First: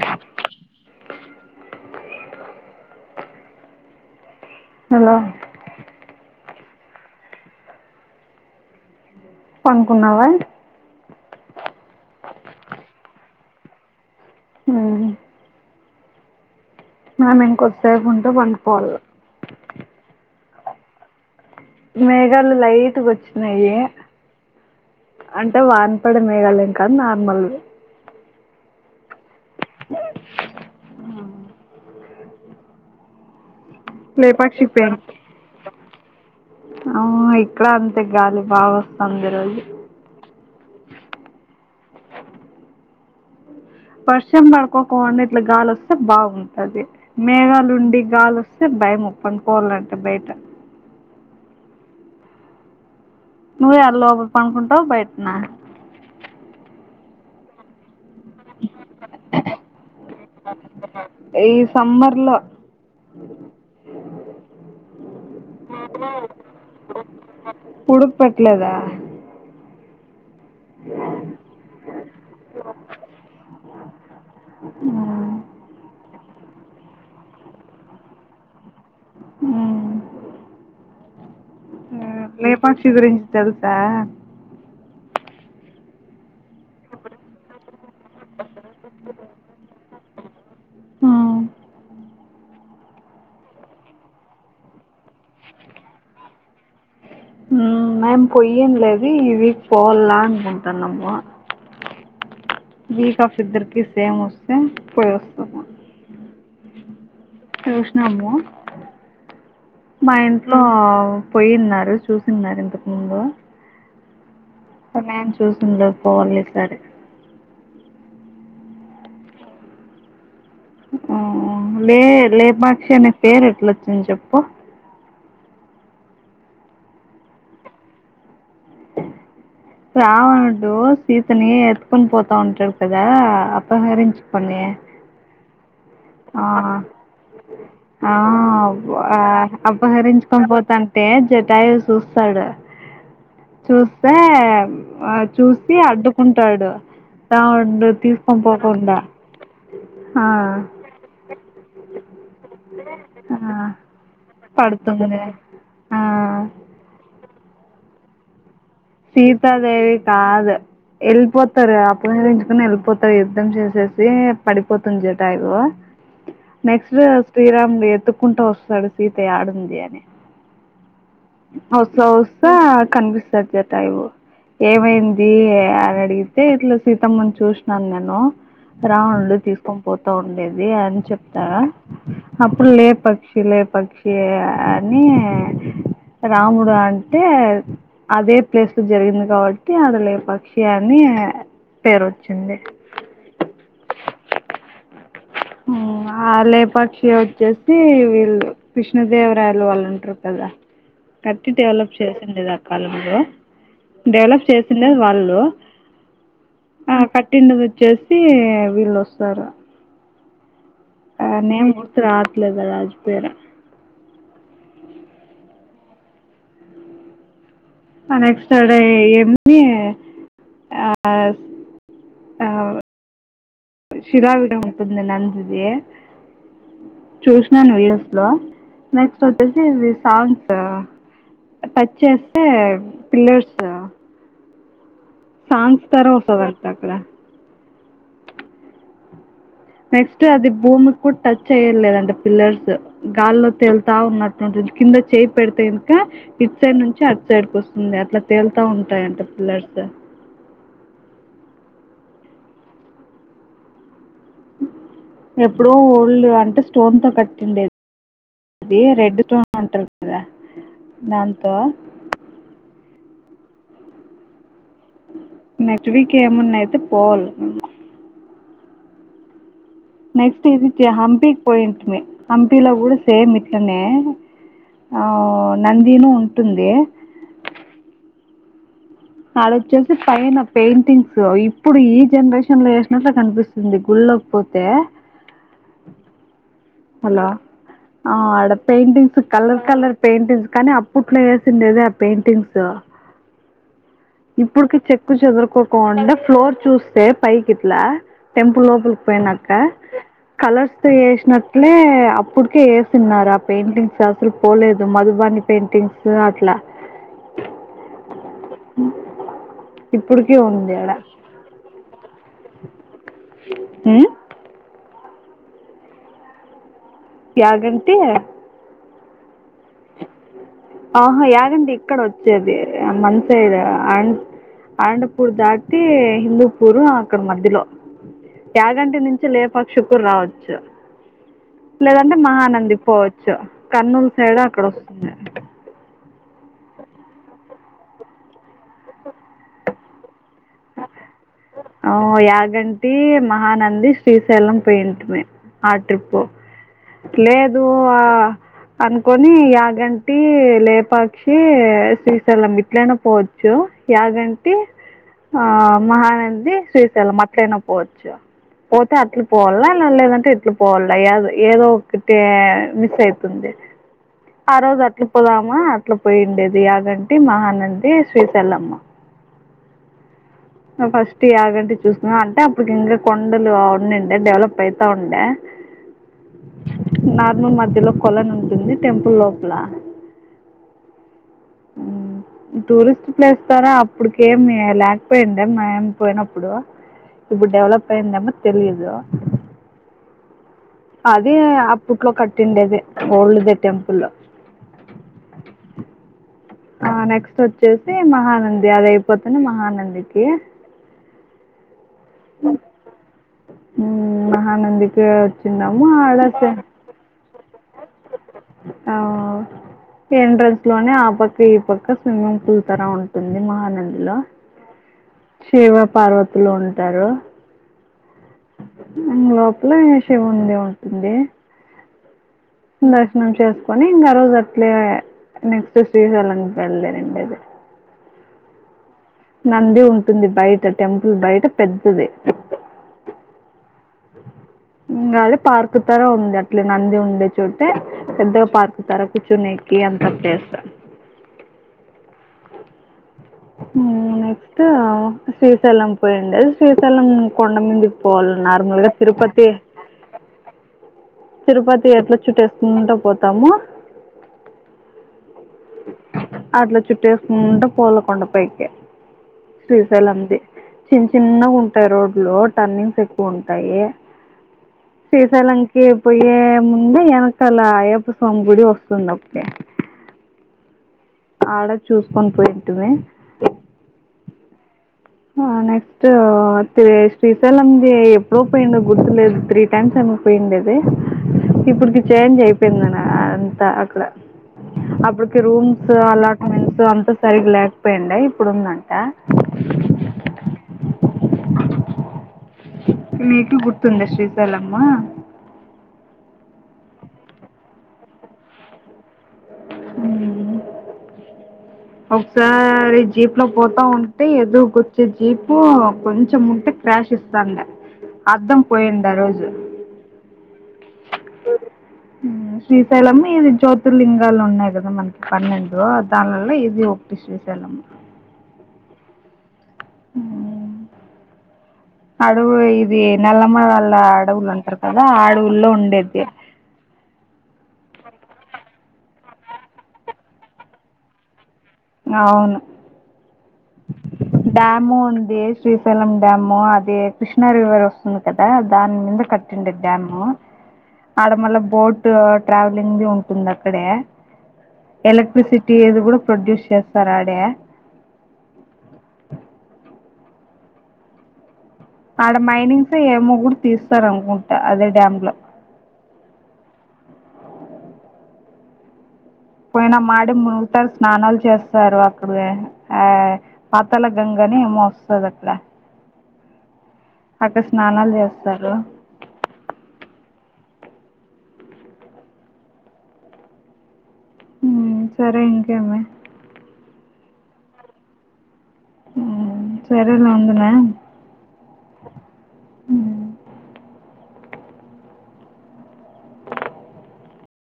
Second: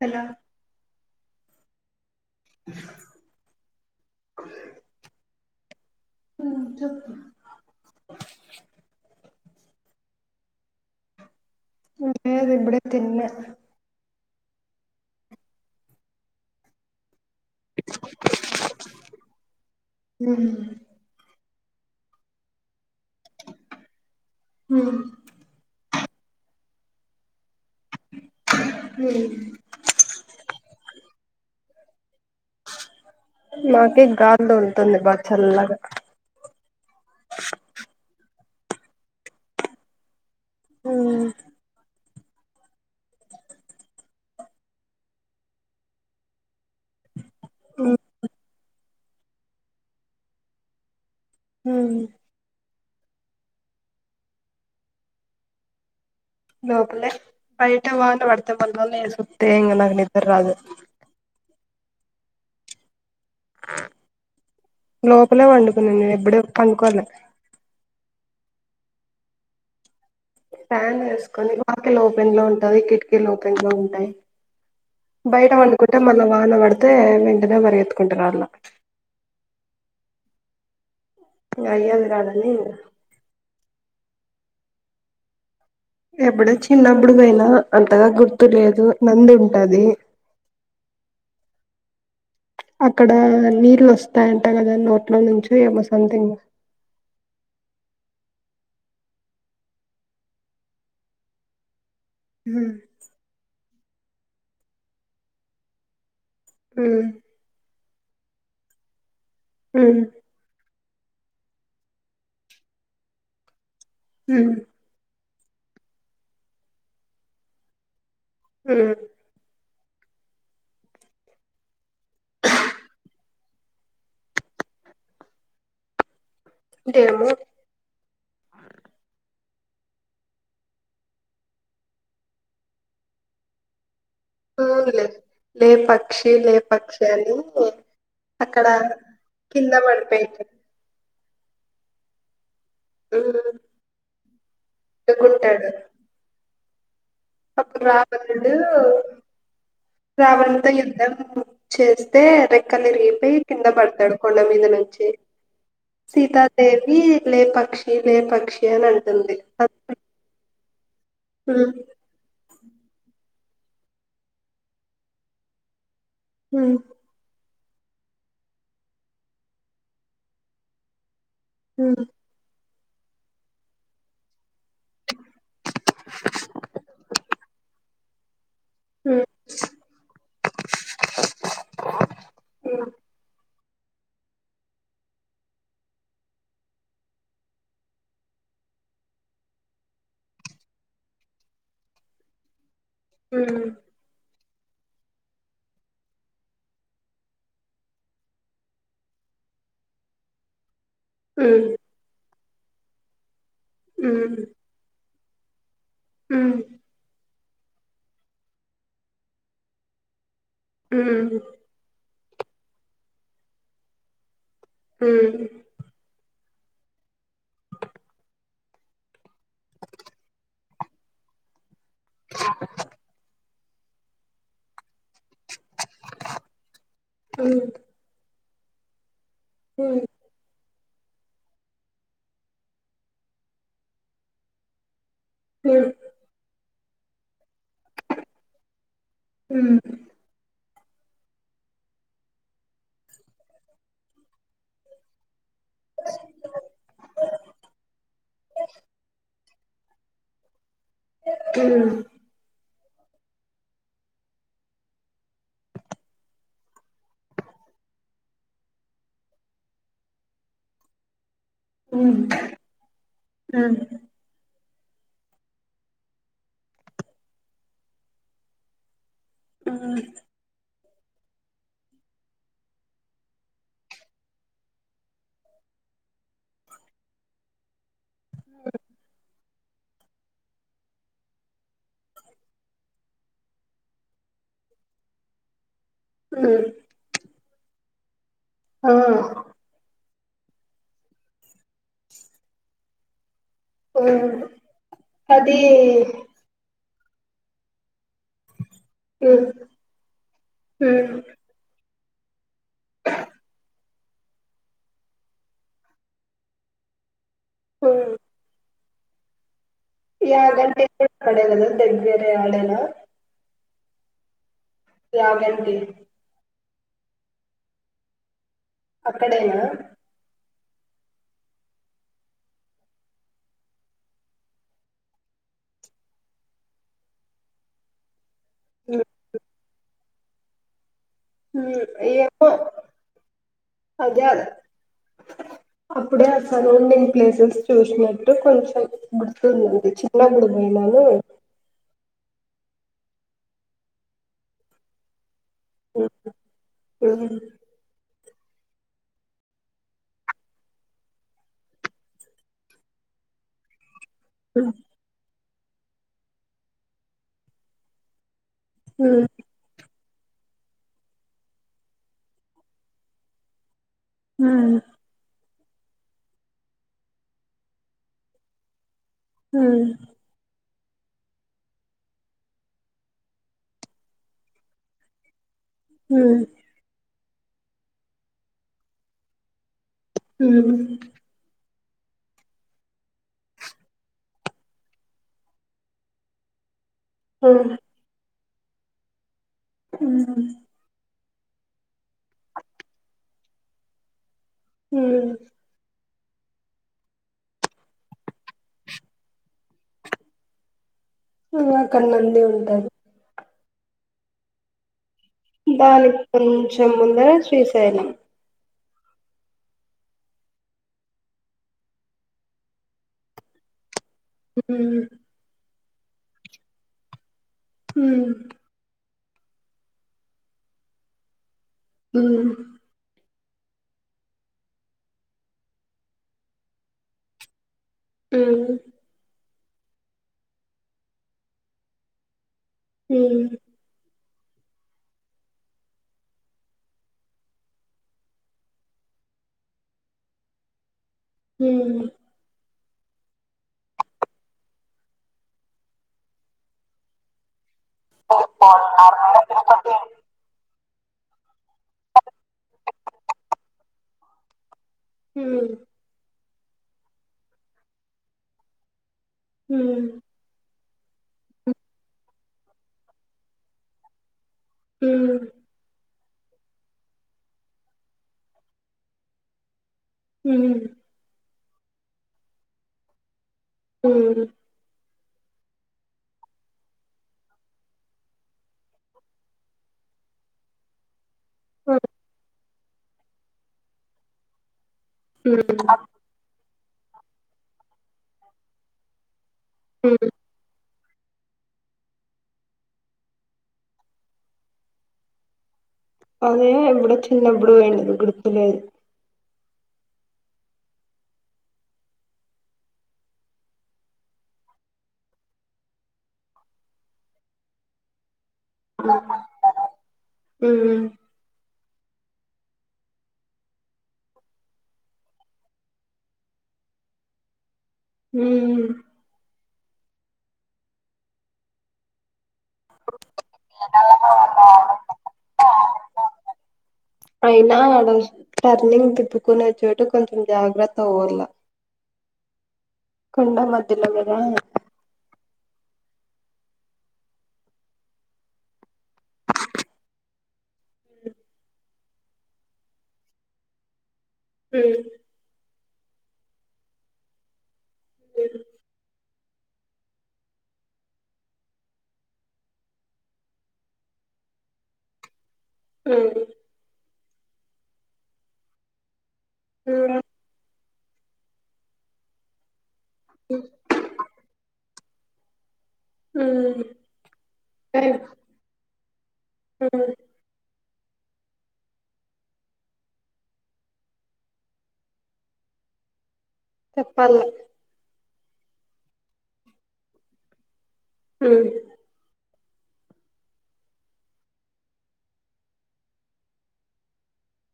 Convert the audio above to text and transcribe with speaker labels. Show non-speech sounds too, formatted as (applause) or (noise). Speaker 1: Hello
Speaker 2: hello
Speaker 1: ఉమ్మ్ చెప్పు
Speaker 2: పనుకున్నావా
Speaker 1: లేదు ఇప్పుడే తిన్న
Speaker 2: ఉమ్మ్ మేము ఇంకొద్దిసేపు ఉంటే పండుకోవాల
Speaker 1: ఉమ్మ్
Speaker 2: మేఘాలు లైట్‌గా వచ్చినాయి అంటే వాన పడే మేఘాలు ఎంకాదు నార్మల్‌వే
Speaker 1: మ్మ్ నాకే గాలి
Speaker 2: లేపాక్షి పొయి
Speaker 1: తోలుతుంది బాగా చల్లగా
Speaker 2: ఆ ఇక్కడ అంతే గాలి బాగావస్తాది ఈరోజు
Speaker 1: ఉమ్మ్
Speaker 2: వర్షం పడుకోకుండా ఇట్లా గాలోస్తే బాగుంటది మేఘాలుండి గాలోస్తే భయము పండుకోవాలంటే బయట
Speaker 1: ఉమ్మ్
Speaker 2: నువ్వు యాడ లోపల పండుకుంటావా బయటనా
Speaker 1: లోపలే బయట వాన పడితే మల్ల లేసోత్తే ఇంగ నాకు ని
Speaker 2: ఈ సమ్మర్ లో
Speaker 1: లోపలే పండుకున్నా నేను ఎప్పుడు పండుకోలే
Speaker 2: ఉడుకు పట్లేదా
Speaker 1: ఫ్యాన్ వేసుకొని వాకిలి ఓపెన్ లో ఉంటది కిటికీలు ఓపెన్ లో ఉంటాయి
Speaker 2: మ్మ్
Speaker 1: బయట పండుకుంటే మళ్ళా వాన పడితే వెంటనే పరిగెత్తుకుంట రావళ్ళ
Speaker 2: మ్మ్
Speaker 1: అయ్యేది
Speaker 2: ఆ
Speaker 1: కాదని
Speaker 2: లేపాక్షి గురించి తెలుసా
Speaker 1: ఎప్పుడో చిన్నప్పుడు పోయినా అంతగా గుర్తు లేదు నంది ఉంటది
Speaker 2: ఆ
Speaker 1: అక్కడ నీళ్ళు వస్తాయంట కదా నోట్లో నుంచి ఏమో సంథింగ్
Speaker 2: మేము పొయ్యిండ్లేదు ఈ వీక్ పోవల్ల అనుకుంటానమ వీకా ఆఫ్ ఇద్దరికి సేమ్ వస్తే పోయి వస్తము
Speaker 1: మ్మ్
Speaker 2: అమ్మో మా ఇంట్లో మ్మ్ పోయిన్నారు చూసిన్నారు ఇంతకు ముందు
Speaker 1: మ్మ్
Speaker 2: మేం చూసిండలేదు పోవల్ల ఈ సారి
Speaker 1: మ్మ్
Speaker 2: మ్మ్ లే లేపాక్షి అనే పేరు ఎట్లొచ్చింది చెప్పు
Speaker 1: డేమో
Speaker 2: రావణుడు సీతని ఎత్తుకని పోతా ఉంటారు కదా అపహరించు కొని
Speaker 1: అవునులే లే పక్షి
Speaker 2: ఆ
Speaker 1: లే పక్షి అని
Speaker 2: ఆ
Speaker 1: అక్కడ
Speaker 2: అప
Speaker 1: కింద పడిపోయింది
Speaker 2: అపహరించుకని పోతంటే సి టైల్ చూస్తాడు చూస్తే ఆ
Speaker 1: అడ్డుకుంటాడు
Speaker 2: చూసి అడ్డుకుంటాడు
Speaker 1: అప్పుడు
Speaker 2: రావణుడు తీసుకొని
Speaker 1: రావణుడు
Speaker 2: పోకుండా ఆ
Speaker 1: రావణు (unintelligible) (unintelligible) చేస్తే రెక్కలు
Speaker 2: ఆ
Speaker 1: ఇరిగిపోయి కింద పడతాడు కొండ మీద నుంచి
Speaker 2: పడుతుంది ఆ
Speaker 1: సీతాదేవి లే పక్షి లేపక్షి
Speaker 2: సీతాదేవి కాదు
Speaker 1: ఉమ్
Speaker 2: వెళ్ళిపోతారు అప్పుడు మీ ఎంచుకని వెళ్ళి పోతాడు యుద్ధం చేసేసి పడిపోతుంది జటాయువు
Speaker 1: ఉమ్
Speaker 2: నెక్స్ట్ శ్రీరాముడు ఎతుకుంటు వస్తాడు సీత యాడుంది అని అవుత
Speaker 1: ఉమ్
Speaker 2: వాస్త కనిపిస్తాది జటాయువు ఏమైంది అని అడిగితే ఇట్ల సీతమ్మని చూసినాను నేను
Speaker 1: ఉమ్
Speaker 2: రావణుడు తీసుకొని పోతా ఉండేది అని చెప్తాడ అప్పుడు లే పక్షి లే పక్షి అని రాముడు అంటే అదే ప్లేస్ జరిగింది కాబట్టి ఆడ లేపక్షి అని పేరు వచ్చింది
Speaker 1: ఉమ్
Speaker 2: మ్మ్ ఆ లేపాక్షి వచ్చేసి వీళ్ళు కృష్ణదేవరాయలు వాళ్ళుంటారు కదా కట్టి
Speaker 1: ఉమ్,
Speaker 2: డెవలప్ చేసిండేది ఆ కాలంలో డెవలప్ చేసిండేది వాళ్ళు
Speaker 1: మ్మ్
Speaker 2: పుట్టిండేది వచ్చేసి వీళ్ళొస్తారు ఆ
Speaker 1: ఉమ్,
Speaker 2: నేమ్ గుర్తు రావట్లేదు కదా మర్చిపోయిన
Speaker 1: ఉమ్,
Speaker 2: ఆ నెక్స్ట్ డే ఏంది ఆ ఆ షిరావిడంకుంది నందిది
Speaker 1: ఉమ్, ఉమ్,
Speaker 2: చూసినాను న్యూస్ లో నెక్స్ట్ వచ్చేసి
Speaker 1: ఉమ్,
Speaker 2: ఇది
Speaker 1: ఉమ్,
Speaker 2: సాంగ్స్ టచ్చేస్తే పిల్లర్స్ సాంగ్స్
Speaker 1: ఉమ్,
Speaker 2: తర వస్తాడంట అక్కడ నెక్స్ట్ అది భూమి కు టచ్ అయ్యలేదండి పిల్లర్స్ గాల్లో తేలుతా ఉన్నట్టుంటుంది కింద చేయి పెడితే ఇసుక స్ ఇటు సైడ్ నుంచి అటు సైడ్కి వస్తుంది అట్లా తేలుతా ఉంటాయాంట పిల్లర్స్
Speaker 1: హ్మ్
Speaker 2: ఎప్పుడో ఓల్డ్ అట్ట స్టోన్ తో కట్టిండది అది రెడ్ టోన్ అంటారు కదా దాంతో
Speaker 1: ఉ హా
Speaker 2: నెక్ట్ వీక్ ఏమున్నా అయితే పోవాల్
Speaker 1: ఉమ్, ఉమ్.
Speaker 2: నెక్స్ట్ ఇది హంపికి పోయింటిమి హంపిలో కూడా సేమ్ ఇట్లనే ఆవ్ నందినూ ఉంటుంది
Speaker 1: అ
Speaker 2: ఆడోచ్చేసి పైన పెయింటింగ్స్ ఇప్పుడు ఈ జనరేషన్ లో వేసినట్టు కనిపిస్తుంది గుళ్ళో పోతే హలో ఆ ఆడ
Speaker 1: ఆ,
Speaker 2: పెయింటింగ్స్ కలర్ కలర్ పెయింటింగ్స్ కానీ అప్పుట్లో వేసిండేదే ఆ పెయింటింగ్స్
Speaker 1: ఉమ్.
Speaker 2: ఇప్పుడుకి చెక్
Speaker 1: అది
Speaker 2: చెదురుకోకొండా ఫ్లోర్ చూస్ తే పైకిట్లా టెంపుల్ లోపలికి
Speaker 1: ఉమ్,
Speaker 2: పోయినాక కలర్స్
Speaker 1: ఉమ్,
Speaker 2: వేసినాకా నీ అప్పుటికే ఏసిన్నారు ఆ పెయింటింగ్స్ అసలు పోలేదు మధుబాని పెయింటింగ్స్ అట్లా
Speaker 1: హు
Speaker 2: అ
Speaker 1: గంట (unintelligible)
Speaker 2: ఉహ్
Speaker 1: చాగంటి
Speaker 2: యాగంటి
Speaker 1: అక్కడేనా
Speaker 2: ఆహా యాగంటి ఇక్కడ వచ్చేది మన సైడే అయిండుపూర్ దాటి హిందూపూరు అక్కడ మధ్యలో యాగంటి
Speaker 1: ఉమ్,
Speaker 2: నుంచి లేపాక్షకు రావచ్చు
Speaker 1: ఉమ్.
Speaker 2: లేదంటే
Speaker 1: ఏమో
Speaker 2: మహానందికీ పోవచ్చు కర్నూలు
Speaker 1: అదే
Speaker 2: సైడ్
Speaker 1: అదే.
Speaker 2: అక్కడ వస్తుంది
Speaker 1: అప్పుడే అక్కడే ఉండిని ప్లేసెస్ చూసినట్టు కొంచెం గుర్తుతుంది చిన్నపుడు పోయినా
Speaker 2: ఆ యాగంటి మహానంది శ్రీశెలం పోయింటిమి ఆ
Speaker 1: ఉమ్,
Speaker 2: ట్రిప్పు
Speaker 1: ఉమ్,
Speaker 2: లేదు ఆ అనుకొని యాగంటి లేపాక్షి శ్రీశైలం ఇట్లైనా పోవచ్చు యాగంటి
Speaker 1: ఉమ్,
Speaker 2: ఆ మహానంది శ్రీశైలం అట్లయినా పోవచ్చు పోతే అట్లు
Speaker 1: ఉమ్.
Speaker 2: పోవాల అలా లేదం ఎట్లా పోవాల ఏదో ఒకటి మిస్ అయితుంది ఆ రోజు అట్లా పోదాం మ్మా అట్లా పోయిండేది యాగంటి మహానంది శ్రీశైలమ్మ
Speaker 1: హు
Speaker 2: ఫస్ట్ యాగంటి చూన్నా అంటే అప్పడుకి ఇంకా కొండలు ఉండేయండీ డెవలప్ అయితా ఉండే
Speaker 1: హ్
Speaker 2: నార్నూల్ మధ్యలో కొలన్ ఉంటుంది టెంపుల్ లోపల.
Speaker 1: హ్
Speaker 2: హ్ టూరిస్ట్ ప్లేస్ తరా అప్పుడుకేమి లేకపోయింది మాయమ్మి పోయినప్పుడు. ఇప్పుడు డెవలప్ అయిందెమో తెలియదు.
Speaker 1: హ్
Speaker 2: అది అప్పట్లో కట్టిండేదే ఓల్డ్ దే టెంపుల్.
Speaker 1: హ్
Speaker 2: ఆ నెక్స్ట్ వచ్చేసి మహానంది. అది అయిపోతనే మహానందికి.
Speaker 1: అ అక్కడ నంది ఉంటరు.
Speaker 2: మహానందికి వచ్చిన్నాము
Speaker 1: దానికి
Speaker 2: ఆడ
Speaker 1: కొంచెం ముందర శ్రీశైలం.
Speaker 2: అవు ఎంట్రన్స్ లోనే ఆ పక్క, ఈ పక్క స్విమ్మింగ్ పూల్ తరా ఉంటుంది మహానంది లో.
Speaker 1: హ
Speaker 2: శివపార్వతులు ఉంటరు.
Speaker 1: హ్
Speaker 2: లోపల శివున్దే ఉంటుంది. నట్ నుంచి చేసుకొని ఇంగా ఆ రోజు అట్లే నెక్స్ట్ శ్రీశైలంకు బయళ్దేరుండేది.
Speaker 1: హ్
Speaker 2: నంది ఉంటుంది బయట టెంపుల్ బయట పెద్దది. అ ఇంగ అదే పార్కు తర ఉంది అట్లే నంది ఉండే చోటే పెద్దగా పార్కు తర కూర్చునేెకి. ఎంత చేస్తా.
Speaker 1: హ్
Speaker 2: నెక్స్ట్ శ్రీశైలం పోయిండేది. శ్రీశైలం కొండమీది పోవల్ నార్మల్గా తిరుపతి తిరుపతి ఎట్లా చుట్టేసుకుంటా పోతామో
Speaker 1: హ్
Speaker 2: అట్లా చుట్టేసుకుంటా పోవలా కొండపైకి శ్రీశైలంది. చిన్న చిన్నగా ఉంటాయి రోడ్లు, టర్నింగ్స్ ఎక్కువ ఉంటాయి. శ్రీశైలంకి పోయ్యే ముందే ఎనకాల అయ్యప్ప స్వామి గుడి వస్తుంది ఒకటి.
Speaker 1: హ్
Speaker 2: ఆడ చూసుకొని పోయింటిమి.
Speaker 1: హ్
Speaker 2: ఆ నెక్స్ట్ త్రీ శ్రీశైలంది ఎప్పుడో పోయిండో గుర్తులేదు త్రీ టైమ్స్ ఎ మో పోయిండేది. ఇప్పుడుకి చేంజ్ అయిపోయిందన అంతా అక్కడ. అప్పటికి రూమ్స్ అలాట్మెంట్స్ అంతా సరిగ్గా లేకపోయిండే ఇప్పుడుందంటా.
Speaker 1: హ్
Speaker 2: మీకు గుర్తుందా శ్రీశైలము.
Speaker 1: అదే ఎప్పుడో చిన్నప్పుడు పోయిండే గుర్తులేదు.
Speaker 2: ఉం ఒకసారి జీప్ లో పోతా ఉంటే ఎదురుకొచ్చే జీపు కొంచెం ఉంటే క్రాష్ ఇస్తాండే అద్దం పోయింది ఆ రోజు
Speaker 1: ఉం
Speaker 2: ఉం శ్రీశైలం ఇది జ్యోతిర్లింగాలు ఉన్నాయి కదా మనకి పన్నెండు దానిల్ల ఇ ఇది ఒకటి శ్రీశైలం
Speaker 1: ఉం
Speaker 2: ఉం అడవు ఇది నల్లమలా అడవులు అంటారు కదా అడవుల్లో ఉండేది
Speaker 1: అయినా ఆడ టర్నింగ్ దిప్పుకునే చోటు కొంచెం జాగ్రత్త అవ్వాల
Speaker 2: అవును
Speaker 1: మధ్యలో కదా
Speaker 2: డ్యాము ఉంది శ్రీశైలం డ్యాము అది కృష్ణా రివర్ వస్తుంది కదా దాని మీద కట్టిండే డ్యాము ఆడ మళ్ళ బోట్ ట్రావెలింగ్ ది ఉంటుంది అక్కడే
Speaker 1: ఉమ్
Speaker 2: ఎలక్ట్రిసిటీ ది కూడా ప్రొడ్యూస్ చేస్తారు ఆడే ఆడ మైనింగ్స్ ఏమో కూడా తీస్తారు అనుకుంటా అదే డ్యామ్ లో
Speaker 1: ఉం
Speaker 2: పోయినమ్ ఆడే మునుగుతారు స్నానాలు చేస్తారు అక్కడే ఆ
Speaker 1: ఉమ్
Speaker 2: పాతాల గంగ గానీ ఏమో వస్తది అట్లా
Speaker 1: ఉం
Speaker 2: అక్కడ స్నానాలు చేస్తారు ఉం సరే ఇంకెంది
Speaker 1: చెప్పాల
Speaker 2: ఉం సరేలే ఉండనే
Speaker 1: ఉం
Speaker 2: ఉం